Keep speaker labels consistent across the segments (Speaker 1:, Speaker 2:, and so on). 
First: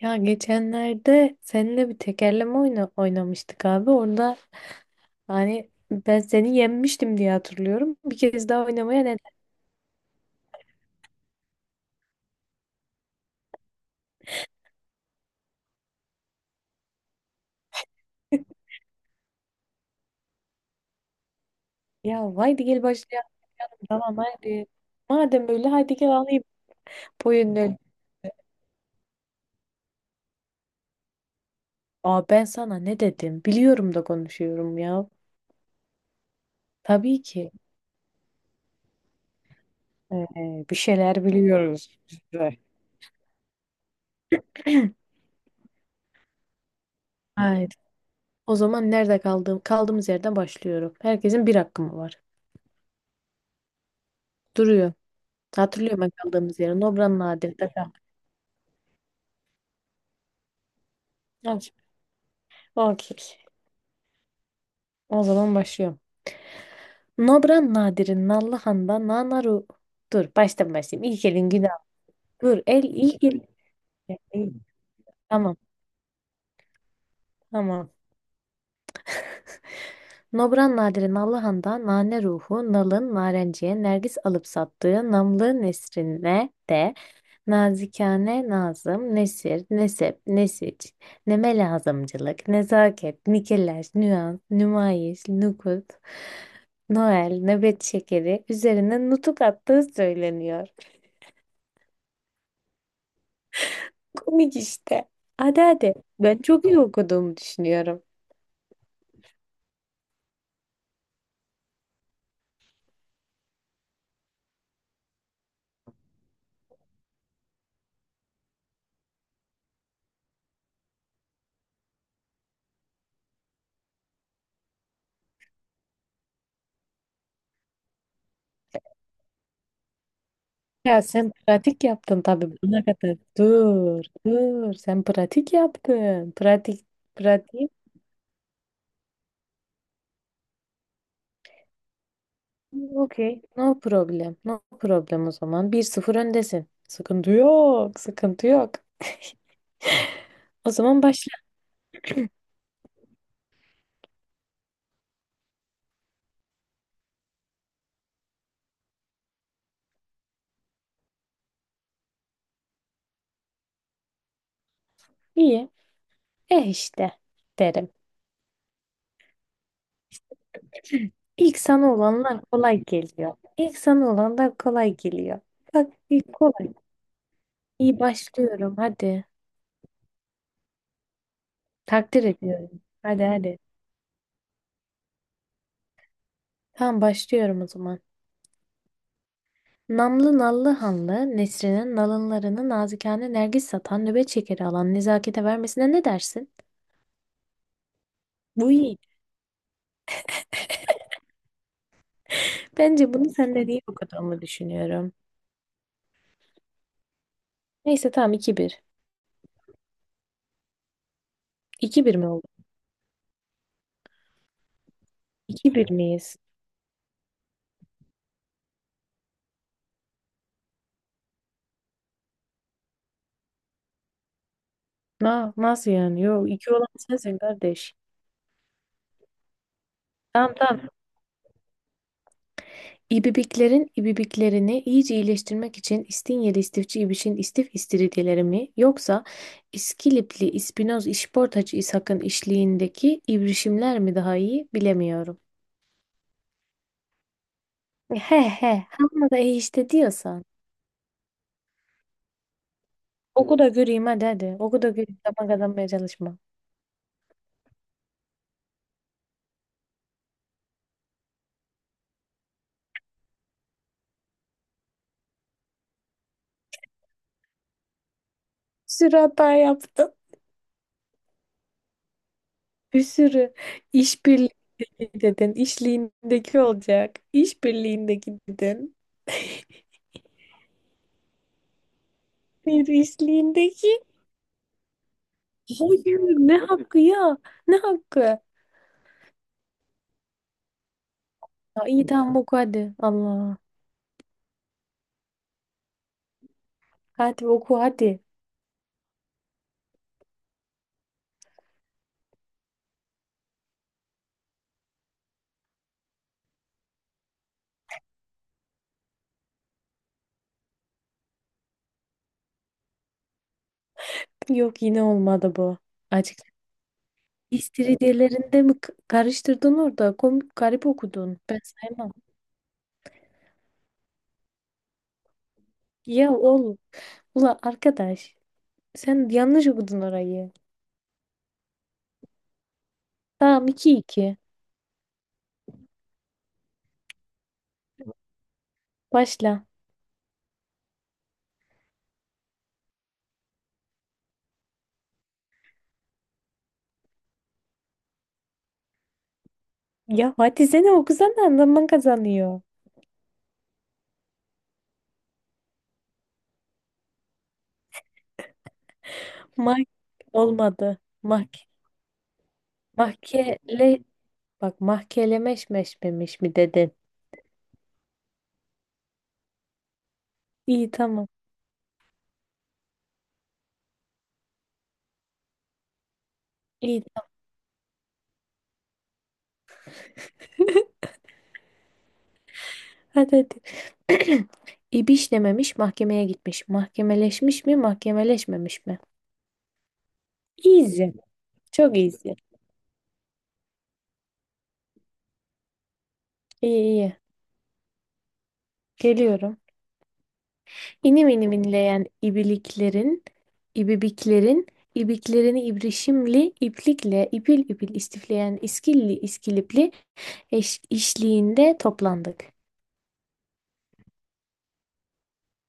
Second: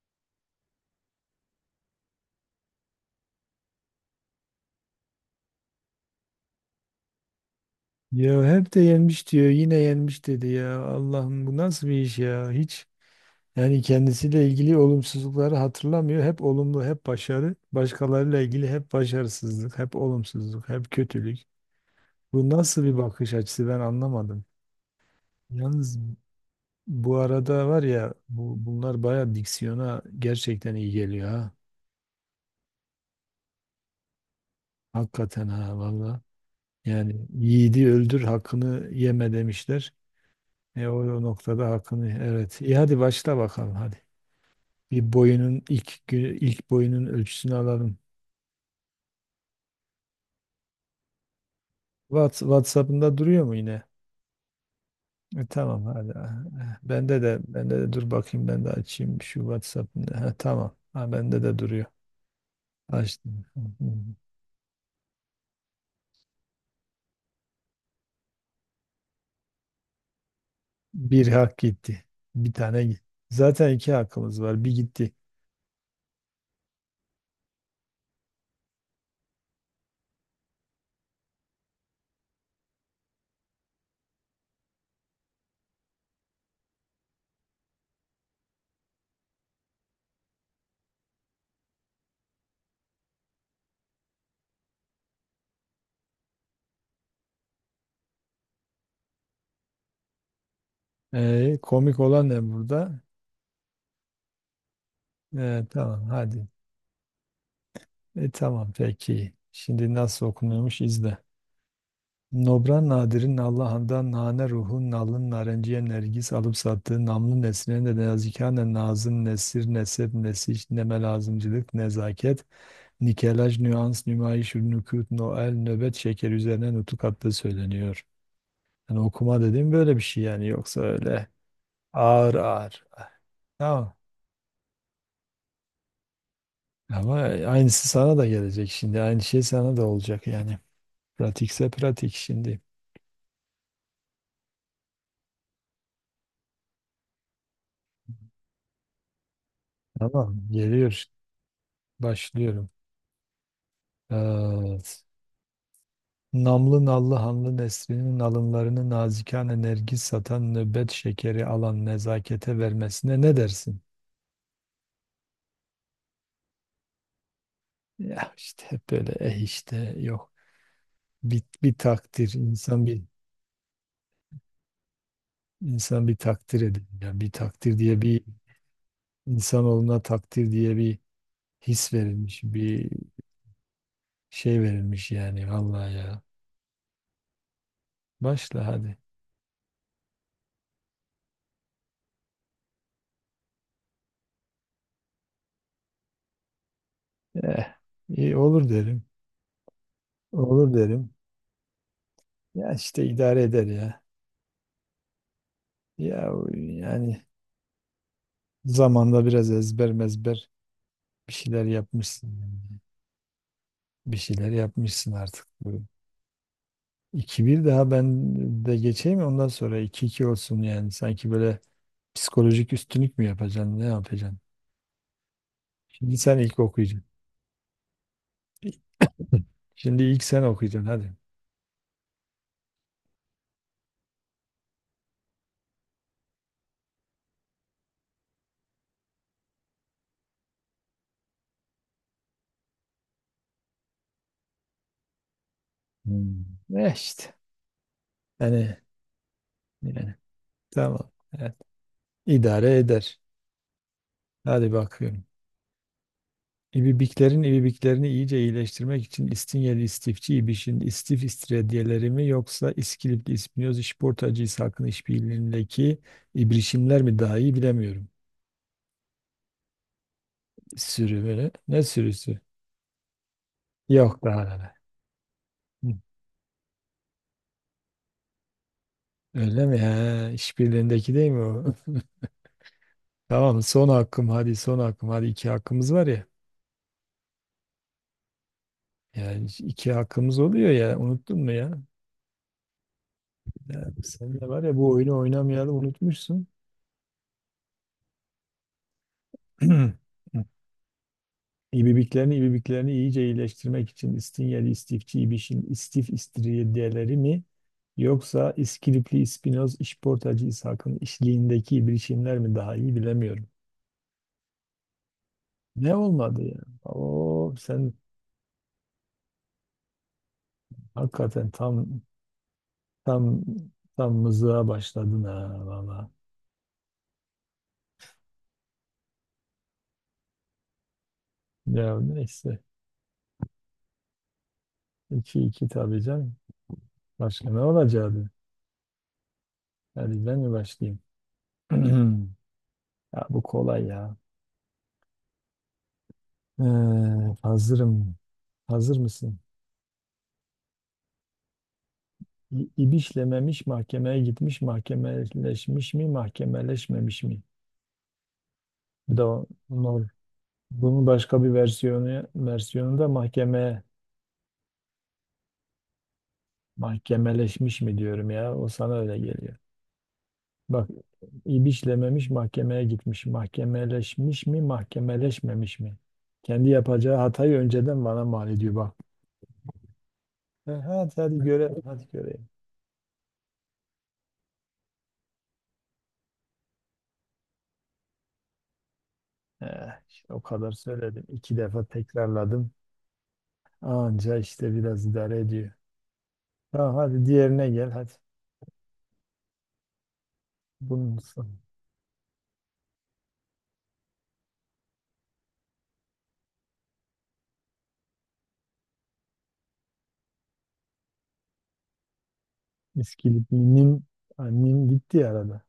Speaker 1: Ya geçenlerde seninle bir tekerleme oynamıştık abi. Orada hani ben seni yenmiştim diye hatırlıyorum. Bir
Speaker 2: Ya
Speaker 1: kez daha
Speaker 2: hep de
Speaker 1: oynamaya ne?
Speaker 2: yenmiş diyor, yine yenmiş dedi ya. Allah'ım bu nasıl bir iş ya? Hiç yani kendisiyle ilgili olumsuzlukları hatırlamıyor. Hep olumlu, hep başarı. Başkalarıyla ilgili hep başarısızlık, hep olumsuzluk, hep kötülük.
Speaker 1: Ya
Speaker 2: Bu
Speaker 1: haydi gel
Speaker 2: nasıl bir
Speaker 1: başlayalım.
Speaker 2: bakış açısı, ben
Speaker 1: Tamam
Speaker 2: anlamadım.
Speaker 1: haydi. Madem öyle haydi
Speaker 2: Yalnız
Speaker 1: gel alayım.
Speaker 2: bu
Speaker 1: Boyun
Speaker 2: arada
Speaker 1: öyle.
Speaker 2: var ya, bunlar bayağı diksiyona gerçekten iyi geliyor ha.
Speaker 1: Aa ben sana ne dedim? Biliyorum da konuşuyorum ya.
Speaker 2: Hakikaten ha, valla.
Speaker 1: Tabii
Speaker 2: Yani
Speaker 1: ki.
Speaker 2: yiğidi öldür hakkını yeme demişler.
Speaker 1: Bir
Speaker 2: E o
Speaker 1: şeyler
Speaker 2: noktada
Speaker 1: biliyoruz
Speaker 2: hakkını,
Speaker 1: biz de.
Speaker 2: evet. İyi, hadi başla bakalım hadi. Bir boyunun ilk boyunun ölçüsünü
Speaker 1: Haydi.
Speaker 2: alalım.
Speaker 1: O zaman nerede kaldığımız yerden başlıyorum. Herkesin bir hakkı mı var?
Speaker 2: WhatsApp'ında duruyor mu yine?
Speaker 1: Duruyor.
Speaker 2: E, tamam
Speaker 1: Hatırlıyorum
Speaker 2: hadi.
Speaker 1: ben kaldığımız
Speaker 2: Eh,
Speaker 1: yeri. Nobran
Speaker 2: Bende de
Speaker 1: Nadir'de.
Speaker 2: bende de dur bakayım, ben de açayım şu WhatsApp'ını. Ha, tamam. Ha, bende de
Speaker 1: Okey.
Speaker 2: duruyor.
Speaker 1: Okey.
Speaker 2: Açtım. Hı hı.
Speaker 1: O zaman başlıyorum. Nobran Nadir'in Nallıhan'da Nanaru. Dur baştan başlayayım. İlk
Speaker 2: Bir
Speaker 1: elin
Speaker 2: hak
Speaker 1: günah.
Speaker 2: gitti. Bir
Speaker 1: Dur
Speaker 2: tane
Speaker 1: el
Speaker 2: gitti.
Speaker 1: ilk elin.
Speaker 2: Zaten iki hakkımız var. Bir gitti.
Speaker 1: Tamam tamam. Nobran Nadir'in Nallıhan'da Nane Ruhu, Nal'ın Narenciye, Nergis alıp sattığı Namlı Nesrine de nazikane, nazım, nesir, nesep, nesiç, neme lazımcılık, nezaket, nikeleş, nüans, nümayiş, nukut, Noel, nöbet şekeri üzerine nutuk attığı söyleniyor.
Speaker 2: E, komik olan ne burada?
Speaker 1: Komik işte. Hadi
Speaker 2: E,
Speaker 1: hadi.
Speaker 2: tamam
Speaker 1: Ben
Speaker 2: hadi.
Speaker 1: çok iyi okuduğumu düşünüyorum.
Speaker 2: E, tamam peki. Şimdi nasıl okunuyormuş izle. Nobran Nadir'in Allahan'dan nane ruhun nalın narenciye nergis alıp sattığı namlı nesline de nazikane nazım nesir nesep nesiş neme lazımcılık nezaket nikelaj nüans nümayiş nükut noel nöbet şeker üzerine nutuk attığı söyleniyor. Yani okuma dediğim böyle bir şey yani, yoksa
Speaker 1: Ya
Speaker 2: öyle
Speaker 1: sen pratik yaptın
Speaker 2: ağır
Speaker 1: tabii buna
Speaker 2: ağır.
Speaker 1: kadar.
Speaker 2: Tamam.
Speaker 1: Dur. Sen pratik yaptın. Pratik,
Speaker 2: Ama
Speaker 1: pratik.
Speaker 2: aynısı sana da gelecek şimdi. Aynı şey sana da olacak yani. Pratikse pratik şimdi.
Speaker 1: Okey. No problem. No problem o zaman. Bir sıfır öndesin. Sıkıntı yok. Sıkıntı yok.
Speaker 2: Tamam.
Speaker 1: O zaman
Speaker 2: Geliyor.
Speaker 1: başla.
Speaker 2: Başlıyorum. Evet. Namlı nallı hanlı neslinin alınlarını nazikane nergis satan nöbet şekeri alan nezakete vermesine ne dersin?
Speaker 1: İyi. Eh işte derim.
Speaker 2: Ya işte hep böyle işte, yok bir,
Speaker 1: İlk
Speaker 2: bir
Speaker 1: sana
Speaker 2: takdir,
Speaker 1: olanlar kolay
Speaker 2: insan bir,
Speaker 1: geliyor. İlk sana olanlar kolay geliyor. Bak
Speaker 2: insan bir
Speaker 1: ilk
Speaker 2: takdir
Speaker 1: kolay.
Speaker 2: edin ya, bir takdir
Speaker 1: İyi
Speaker 2: diye bir
Speaker 1: başlıyorum hadi.
Speaker 2: insanoğluna takdir diye bir his
Speaker 1: Takdir
Speaker 2: verilmiş,
Speaker 1: ediyorum.
Speaker 2: bir
Speaker 1: Hadi hadi.
Speaker 2: şey verilmiş yani, vallahi ya,
Speaker 1: Tamam başlıyorum o zaman.
Speaker 2: başla hadi.
Speaker 1: Namlı nallı hanlı Nesrin'in nalınlarını nazikane nergis satan nöbet şekeri alan nezakete vermesine ne dersin?
Speaker 2: eh iyi olur
Speaker 1: Bu iyi.
Speaker 2: derim, olur derim, ya işte
Speaker 1: Bence bunu
Speaker 2: idare
Speaker 1: sen
Speaker 2: eder
Speaker 1: de değil
Speaker 2: ya.
Speaker 1: okuduğumu düşünüyorum.
Speaker 2: Ya yani
Speaker 1: Neyse tamam iki bir.
Speaker 2: zamanda biraz ezber mezber bir şeyler
Speaker 1: İki bir mi
Speaker 2: yapmışsın,
Speaker 1: oldu?
Speaker 2: yani. Bir şeyler yapmışsın artık.
Speaker 1: İki
Speaker 2: Bu
Speaker 1: bir miyiz?
Speaker 2: 2 bir, daha ben de geçeyim, ondan sonra iki iki olsun yani. Sanki böyle psikolojik üstünlük mü yapacaksın, ne yapacaksın?
Speaker 1: Na, nasıl
Speaker 2: Şimdi
Speaker 1: yani?
Speaker 2: sen
Speaker 1: Yok
Speaker 2: ilk
Speaker 1: 2 olan
Speaker 2: okuyacaksın.
Speaker 1: sensin kardeş.
Speaker 2: Şimdi ilk sen
Speaker 1: Tamam
Speaker 2: okuyacaksın
Speaker 1: tamam.
Speaker 2: hadi.
Speaker 1: İbibiklerin ibibiklerini iyice iyileştirmek için İstinyeli istifçi İbiş'in istif istiridyeleri mi yoksa İskilipli İspinoz İşportacı İshak'ın işliğindeki ibrişimler mi daha iyi bilemiyorum.
Speaker 2: Hmm. Ne işte.
Speaker 1: He
Speaker 2: Yani,
Speaker 1: he. Ama da iyi işte
Speaker 2: yani,
Speaker 1: diyorsan.
Speaker 2: tamam. Evet. İdare eder.
Speaker 1: Oku da göreyim hadi hadi.
Speaker 2: Hadi
Speaker 1: Oku da göreyim.
Speaker 2: bakıyorum.
Speaker 1: Tamam kazanmaya çalışma.
Speaker 2: İbibiklerin ibibiklerini iyice iyileştirmek için İstinyeli istifçi İbiş'in istif istiridyeleri mi, yoksa İskilipli İspinyoz İşportacı İshak'ın işbirliğindeki ibrişimler mi daha iyi bilemiyorum.
Speaker 1: Sürata yaptım.
Speaker 2: Sürü böyle. Ne sürüsü?
Speaker 1: Bir sürü
Speaker 2: Yok daha neler.
Speaker 1: işbirliğindeki dedin,
Speaker 2: Hı.
Speaker 1: işliğindeki olacak. İşbirliğindeki dedin.
Speaker 2: Öyle mi? He, işbirliğindeki değil mi o?
Speaker 1: Bir
Speaker 2: Tamam, son
Speaker 1: işliğindeki.
Speaker 2: hakkım hadi, son hakkım hadi, iki hakkımız var
Speaker 1: Hayır,
Speaker 2: ya.
Speaker 1: ne hakkı ya? Ne hakkı? Ya
Speaker 2: Yani iki hakkımız oluyor ya, unuttun mu ya?
Speaker 1: iyi tamam oku hadi. Allah.
Speaker 2: Ya sen de var ya, bu oyunu oynamayalım, unutmuşsun.
Speaker 1: Hadi oku hadi.
Speaker 2: İbibiklerini iyice iyileştirmek için İstinyeli, İstifçi, İbiş'in İstif İstiridyeleri mi? Yoksa İskilipli İspinoz, İşportacı İshak'ın işliğindeki bilişimler mi daha iyi bilemiyorum.
Speaker 1: Yok yine olmadı bu.
Speaker 2: Ne olmadı
Speaker 1: Açık.
Speaker 2: ya? Oo, sen
Speaker 1: İstiridyelerinde mi karıştırdın orada? Komik garip okudun.
Speaker 2: hakikaten
Speaker 1: Ben
Speaker 2: tam
Speaker 1: saymam.
Speaker 2: tam tam mızığa başladın ha, valla.
Speaker 1: Ya oğlum. Ula arkadaş. Sen yanlış okudun orayı.
Speaker 2: Ya neyse.
Speaker 1: Tamam iki iki.
Speaker 2: İki iki, tabii canım. Başka ne olacaktı?
Speaker 1: Başla.
Speaker 2: Hadi, ben mi başlayayım? Ya bu kolay ya. Ee, Hazırım. Hazır mısın?
Speaker 1: Ya hadi seni okusana zaman kazanıyor.
Speaker 2: İbişlememiş mahkemeye gitmiş, mahkemeleşmiş mi, mahkemeleşmemiş mi? Bu da
Speaker 1: Mak
Speaker 2: olur.
Speaker 1: olmadı.
Speaker 2: Bunun başka
Speaker 1: Mak
Speaker 2: bir versiyonu da mahkemeye,
Speaker 1: mahkele bak mahkelemeşmeşmemiş mi dedin?
Speaker 2: mahkemeleşmiş mi diyorum ya. O sana öyle geliyor. Bak,
Speaker 1: İyi tamam.
Speaker 2: ibişlememiş mahkemeye gitmiş, mahkemeleşmiş mi, mahkemeleşmemiş mi? Kendi
Speaker 1: İyi.
Speaker 2: yapacağı
Speaker 1: Tamam.
Speaker 2: hatayı önceden bana mal ediyor bak. E, hadi hadi görelim, hadi göreyim.
Speaker 1: Hadi hadi. İbişlememiş mahkemeye gitmiş. Mahkemeleşmiş mi mahkemeleşmemiş mi?
Speaker 2: İşte o kadar
Speaker 1: Easy.
Speaker 2: söyledim. İki defa
Speaker 1: Çok easy.
Speaker 2: tekrarladım. Anca işte biraz idare ediyor.
Speaker 1: İyi
Speaker 2: Tamam,
Speaker 1: iyi.
Speaker 2: hadi diğerine gel hadi.
Speaker 1: Geliyorum.
Speaker 2: Bunun
Speaker 1: İnim inim
Speaker 2: son.
Speaker 1: inleyen ibiliklerin, ibibiklerin, ibiklerini ibrişimli, iplikle, ipil ipil istifleyen iskilli, iskilipli eş, işliğinde toplandık.
Speaker 2: İskilip nim, ha, nim gitti ya arada.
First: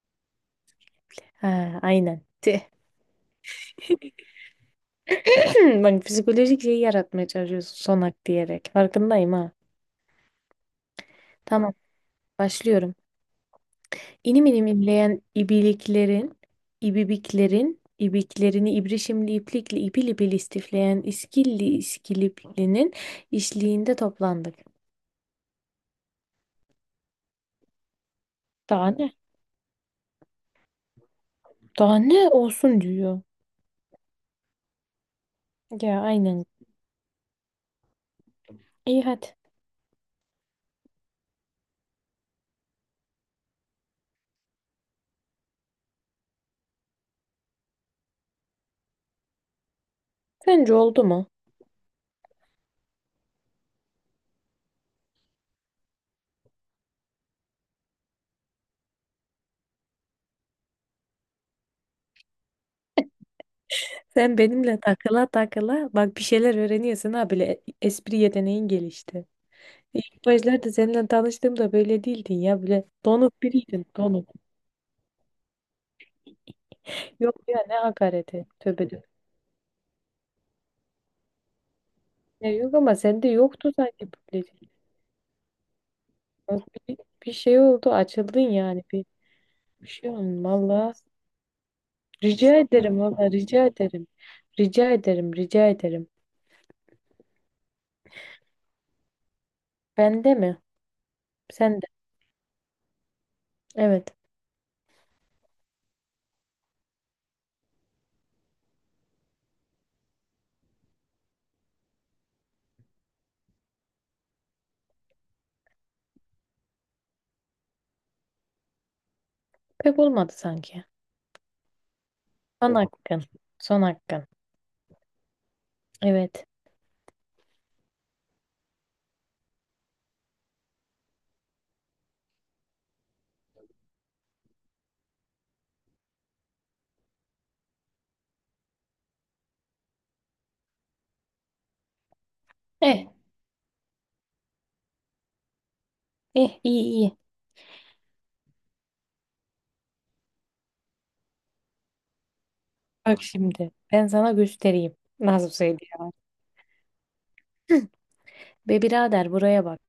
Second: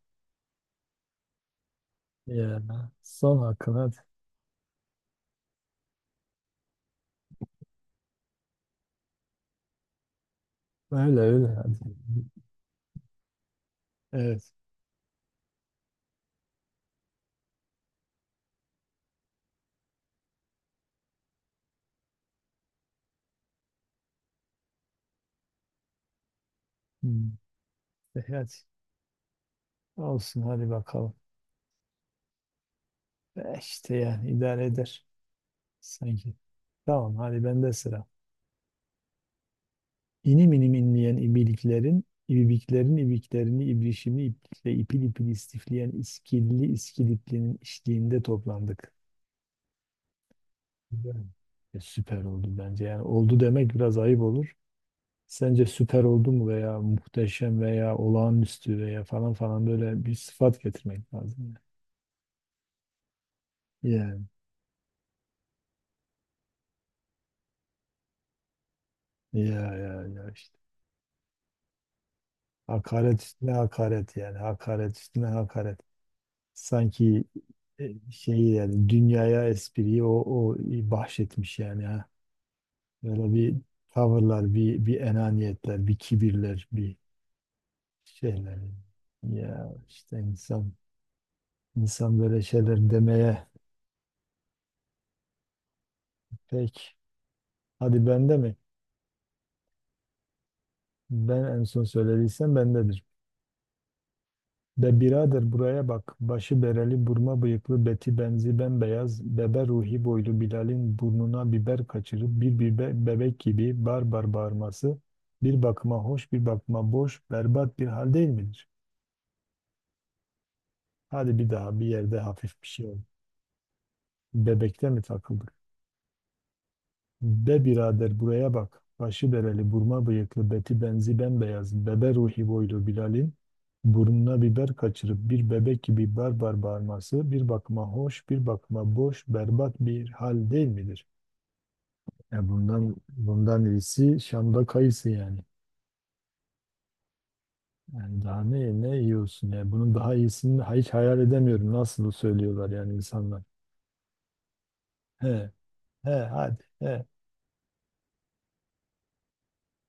Speaker 1: Ha, aynen.
Speaker 2: Ya, son hakkın hadi.
Speaker 1: Hmm, bak psikolojik şeyi yaratmaya çalışıyorsun sonak diyerek. Farkındayım ha.
Speaker 2: Öyle öyle
Speaker 1: Tamam
Speaker 2: hadi.
Speaker 1: başlıyorum. İnim
Speaker 2: Evet.
Speaker 1: inim inleyen ibiliklerin, ibibiklerin, ibiklerini ibrişimli iplikle ipil ipil istifleyen iskilli iskiliplinin işliğinde toplandık.
Speaker 2: Hmm. E, hadi.
Speaker 1: Daha ne?
Speaker 2: Olsun, hadi bakalım.
Speaker 1: Daha ne olsun diyor.
Speaker 2: E, işte yani idare eder
Speaker 1: Ya
Speaker 2: sanki.
Speaker 1: aynen.
Speaker 2: Tamam, hadi bende sıra.
Speaker 1: İyi hadi.
Speaker 2: İnim inim inleyen ibiliklerin, ibibiklerin ibiklerini ibrişimli iplikle ipil ipil istifleyen iskilli iskiliplinin işliğinde toplandık.
Speaker 1: Sence oldu
Speaker 2: Güzel.
Speaker 1: mu?
Speaker 2: E, süper oldu bence. Yani oldu demek biraz ayıp olur. Sence süper oldu mu, veya muhteşem veya olağanüstü veya falan falan, böyle bir sıfat getirmek lazım. Yani
Speaker 1: Sen benimle takıla takıla bak bir şeyler öğreniyorsun ha bile espri yeteneğin gelişti.
Speaker 2: ya, ya
Speaker 1: İlk
Speaker 2: ya işte.
Speaker 1: başlarda seninle tanıştığımda böyle değildin ya böyle
Speaker 2: Hakaret
Speaker 1: donuk
Speaker 2: üstüne
Speaker 1: biriydin
Speaker 2: hakaret
Speaker 1: donuk.
Speaker 2: yani. Hakaret üstüne hakaret. Sanki
Speaker 1: Yok ya ne hakareti
Speaker 2: şeyi yani,
Speaker 1: tövbe de.
Speaker 2: dünyaya espriyi o bahşetmiş yani ha.
Speaker 1: Ya yok ama sende
Speaker 2: Böyle bir
Speaker 1: yoktu sanki böyle.
Speaker 2: tavırlar, bir enaniyetler, bir
Speaker 1: Bak
Speaker 2: kibirler, bir
Speaker 1: Bir, bir şey oldu açıldın
Speaker 2: şeyler.
Speaker 1: yani bir,
Speaker 2: Ya
Speaker 1: bir şey
Speaker 2: işte
Speaker 1: oldu
Speaker 2: insan
Speaker 1: valla.
Speaker 2: insan böyle
Speaker 1: Rica
Speaker 2: şeyler
Speaker 1: ederim valla
Speaker 2: demeye
Speaker 1: rica ederim. Rica ederim rica ederim.
Speaker 2: pek. Hadi, bende mi?
Speaker 1: Bende mi?
Speaker 2: Ben en son
Speaker 1: Sende.
Speaker 2: söylediysem bendedir.
Speaker 1: Evet.
Speaker 2: Be birader buraya bak. Başı bereli, burma bıyıklı, beti benzi bembeyaz, bebe ruhi boylu Bilal'in burnuna biber kaçırıp bir bebek gibi bar bar bağırması bir bakıma hoş, bir bakıma boş, berbat bir hal değil midir?
Speaker 1: Pek olmadı sanki.
Speaker 2: Hadi bir daha, bir yerde hafif bir
Speaker 1: Son
Speaker 2: şey ol.
Speaker 1: hakkın. Son hakkın.
Speaker 2: Bebekte mi takıldık?
Speaker 1: Evet.
Speaker 2: Be birader buraya bak. Başı bereli, burma bıyıklı, beti benzi bembeyaz, bebe ruhi boylu Bilal'in burnuna biber kaçırıp bir bebek gibi barbar bağırması bir bakıma hoş, bir bakıma boş, berbat bir hal değil midir? Ya bundan
Speaker 1: Eh.
Speaker 2: bundan iyisi Şam'da kayısı yani.
Speaker 1: Eh iyi iyi.
Speaker 2: Yani daha ne yiyorsun ya? Bunun daha iyisini hiç hayal edemiyorum. Nasıl söylüyorlar yani
Speaker 1: Bak
Speaker 2: insanlar.
Speaker 1: şimdi ben sana göstereyim.
Speaker 2: He,
Speaker 1: Nasıl
Speaker 2: he,
Speaker 1: söyleyeyim?
Speaker 2: hadi, he.
Speaker 1: Be birader buraya bak.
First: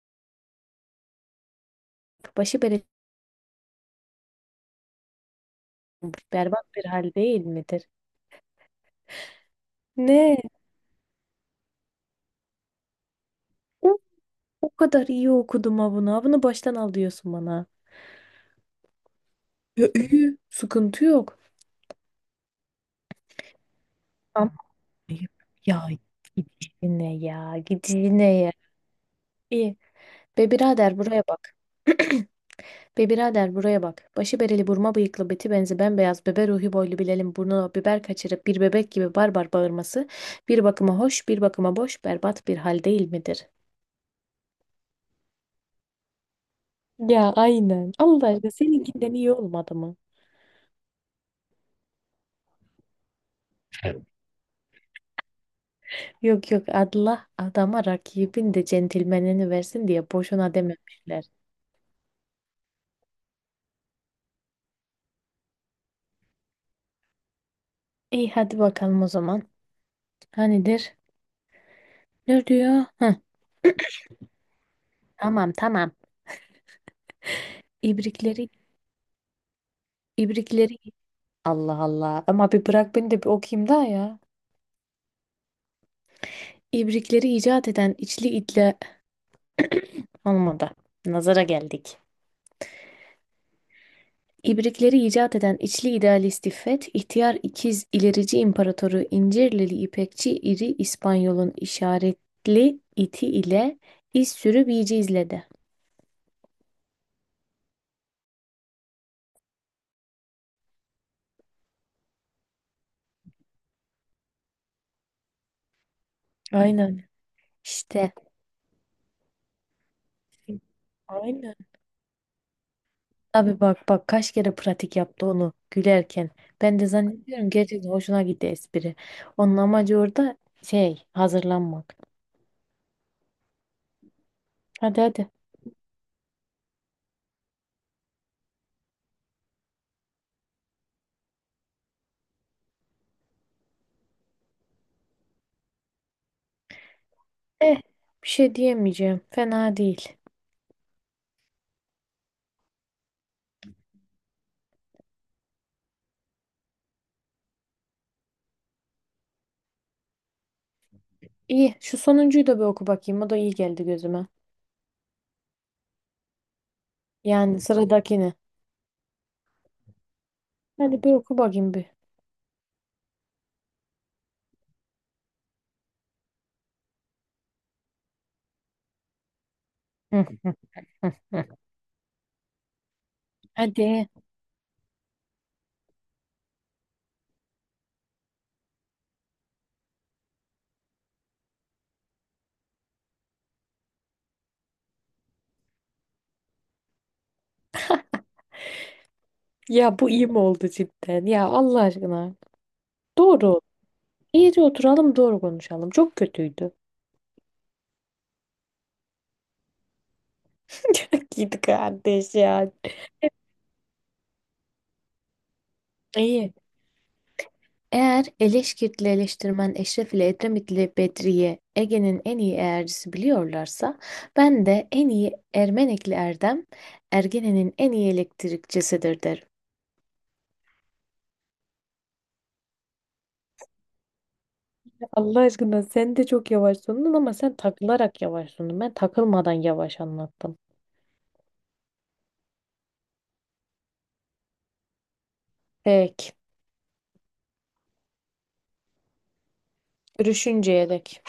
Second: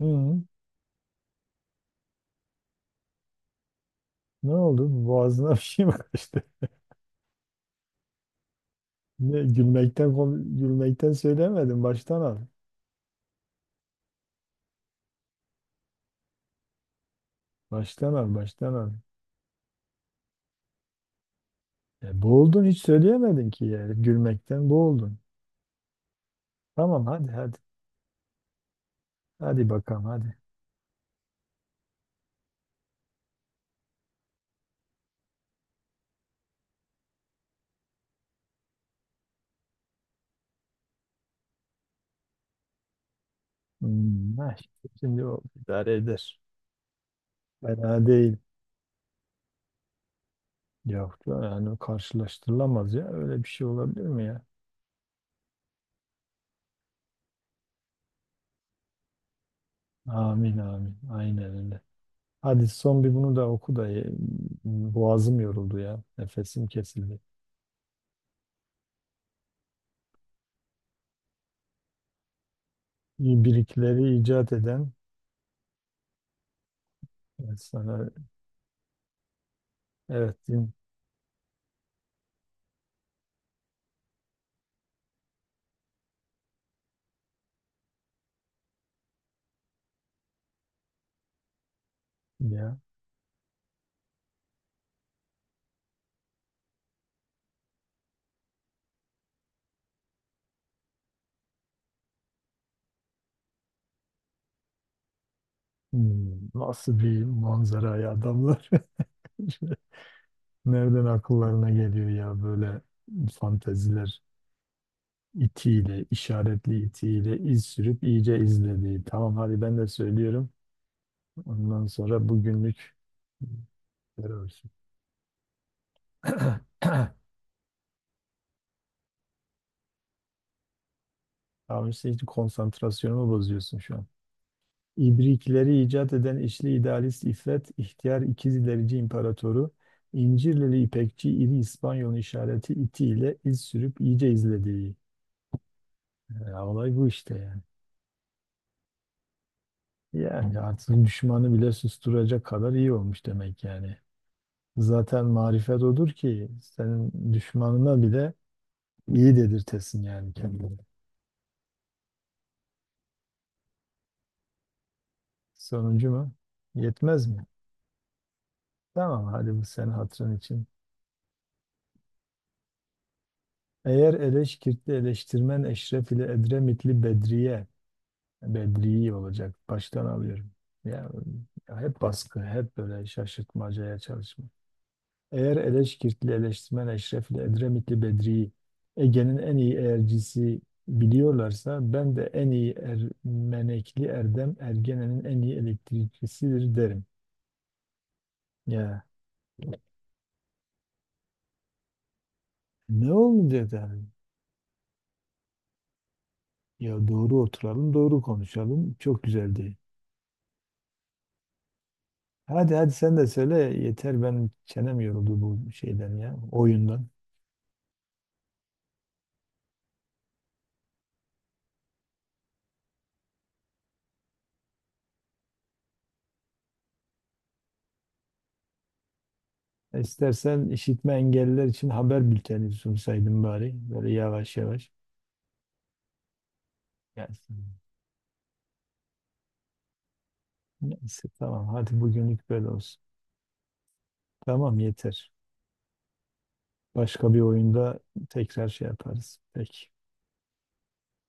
Speaker 2: Hı,
Speaker 1: Başı bere
Speaker 2: ne oldu? Boğazına bir şey mi kaçtı?
Speaker 1: berbat bir hal değil midir?
Speaker 2: Ne,
Speaker 1: Ne?
Speaker 2: gülmekten söylemedim. Baştan al.
Speaker 1: O, o kadar iyi okudum ha bunu. Ha bunu baştan al diyorsun bana.
Speaker 2: Baştan al, baştan al.
Speaker 1: Ya iyi. Sıkıntı yok.
Speaker 2: E, boğuldun, hiç söyleyemedin ki yani.
Speaker 1: Ama
Speaker 2: Gülmekten boğuldun.
Speaker 1: ayıp. Ya git
Speaker 2: Tamam,
Speaker 1: işine
Speaker 2: hadi hadi.
Speaker 1: ya. Git işine ya.
Speaker 2: Hadi
Speaker 1: İyi.
Speaker 2: bakalım hadi.
Speaker 1: Be birader buraya bak. Be birader buraya bak. Başı bereli burma bıyıklı beti benzi bembeyaz bebe ruhi boylu Bilal'in burnuna biber kaçırıp bir bebek gibi barbar bağırması bir bakıma hoş bir bakıma boş berbat bir hal değil midir?
Speaker 2: Hmm, ha, işte şimdi o idare eder.
Speaker 1: Ya aynen.
Speaker 2: Fena
Speaker 1: Allah
Speaker 2: değil.
Speaker 1: aşkına seninkinden iyi olmadı mı?
Speaker 2: Yok yani, karşılaştırılamaz ya. Öyle bir şey olabilir mi ya?
Speaker 1: Yok yok Allah adama rakibin de centilmenini versin diye boşuna
Speaker 2: Amin amin.
Speaker 1: dememişler.
Speaker 2: Aynen öyle. Hadi, son bir bunu da oku da boğazım yoruldu ya. Nefesim kesildi.
Speaker 1: İyi hadi bakalım o zaman. Ha nedir? Ne diyor? Hı,
Speaker 2: İbrikleri icat eden
Speaker 1: tamam tamam.
Speaker 2: sana,
Speaker 1: İbrikleri
Speaker 2: evet din
Speaker 1: ibrikleri Allah Allah. Ama bir bırak beni de bir okuyayım daha ya. İbrikleri icat eden içli itle olmadı. Nazara geldik.
Speaker 2: ya.
Speaker 1: İbrikleri icat eden içli idealist İffet, ihtiyar ikiz ilerici imparatoru İncirlili İpekçi İri İspanyol'un işaretli iti ile iz sürü bici izledi.
Speaker 2: Hmm, nasıl bir manzara ya adamlar. Nereden akıllarına geliyor ya böyle fanteziler, itiyle, işaretli
Speaker 1: Aynen.
Speaker 2: itiyle iz sürüp
Speaker 1: İşte
Speaker 2: iyice izlediği. Tamam hadi, ben de söylüyorum.
Speaker 1: aynen.
Speaker 2: Ondan sonra bugünlük
Speaker 1: Abi bak bak kaç kere
Speaker 2: terörsün.
Speaker 1: pratik yaptı onu gülerken. Ben de zannediyorum gerçekten hoşuna gitti espri. Onun amacı orada şey
Speaker 2: Tamam
Speaker 1: hazırlanmak.
Speaker 2: işte, hiç konsantrasyonumu bozuyorsun şu an.
Speaker 1: Hadi hadi.
Speaker 2: İbrikleri icat eden işli idealist İffet, ihtiyar ikiz ilerici imparatoru, İncirlili İpekçi iri İspanyol işareti itiyle iz sürüp iyice izlediği. Ya olay bu işte yani.
Speaker 1: Eh bir şey diyemeyeceğim. Fena değil.
Speaker 2: Yani artık düşmanı bile susturacak kadar iyi olmuş demek yani. Zaten marifet odur ki, senin düşmanına bile iyi dedirtesin yani kendini.
Speaker 1: İyi şu sonuncuyu da bir oku bakayım. O da iyi geldi gözüme.
Speaker 2: Sonuncu mu? Yetmez mi?
Speaker 1: Yani sıradakini.
Speaker 2: Tamam hadi, bu senin hatırın için.
Speaker 1: Hadi bir oku bakayım bir.
Speaker 2: Eğer Eleşkirtli eleştirmen Eşref ile Edremitli Bedriye, Bedriyi olacak. Baştan
Speaker 1: Hı,
Speaker 2: alıyorum. Ya,
Speaker 1: hı, hı.
Speaker 2: ya, hep baskı, hep böyle şaşırtmacaya
Speaker 1: Hadi.
Speaker 2: çalışma. Eğer Eleşkirtli, eleştirmen Eşrefli, Edremitli Bedri'yi Ege'nin en iyi eğercisi biliyorlarsa, ben de en iyi Ermenekli Erdem Ergenen'in en iyi elektrikçisidir derim. Ya
Speaker 1: Ya bu iyi mi oldu cidden? Ya Allah aşkına.
Speaker 2: ne
Speaker 1: Doğru.
Speaker 2: olmayacak yani?
Speaker 1: İyice oturalım doğru konuşalım. Çok kötüydü.
Speaker 2: Ya doğru oturalım, doğru konuşalım. Çok güzeldi.
Speaker 1: Çok iyiydi kardeş ya.
Speaker 2: Hadi hadi, sen de söyle yeter, benim çenem yoruldu bu şeyden ya,
Speaker 1: İyi.
Speaker 2: oyundan.
Speaker 1: Eğer Eleşkirtli eleştirmen Eşref ile Edremitli Bedriye Ege'nin en iyi eğercisi biliyorlarsa ben de en iyi Ermenekli Erdem Ergene'nin en iyi elektrikçisidir derim.
Speaker 2: İstersen işitme engelliler için haber bülteni sunsaydım bari, böyle yavaş yavaş.
Speaker 1: Allah aşkına sen de çok yavaş sundun ama
Speaker 2: Yani
Speaker 1: sen takılarak yavaş sundun. Ben takılmadan yavaş anlattım.
Speaker 2: neyse, tamam hadi bugünlük böyle olsun. Tamam yeter.
Speaker 1: Peki.
Speaker 2: Başka bir oyunda tekrar şey yaparız. Peki.
Speaker 1: Görüşünceye dek.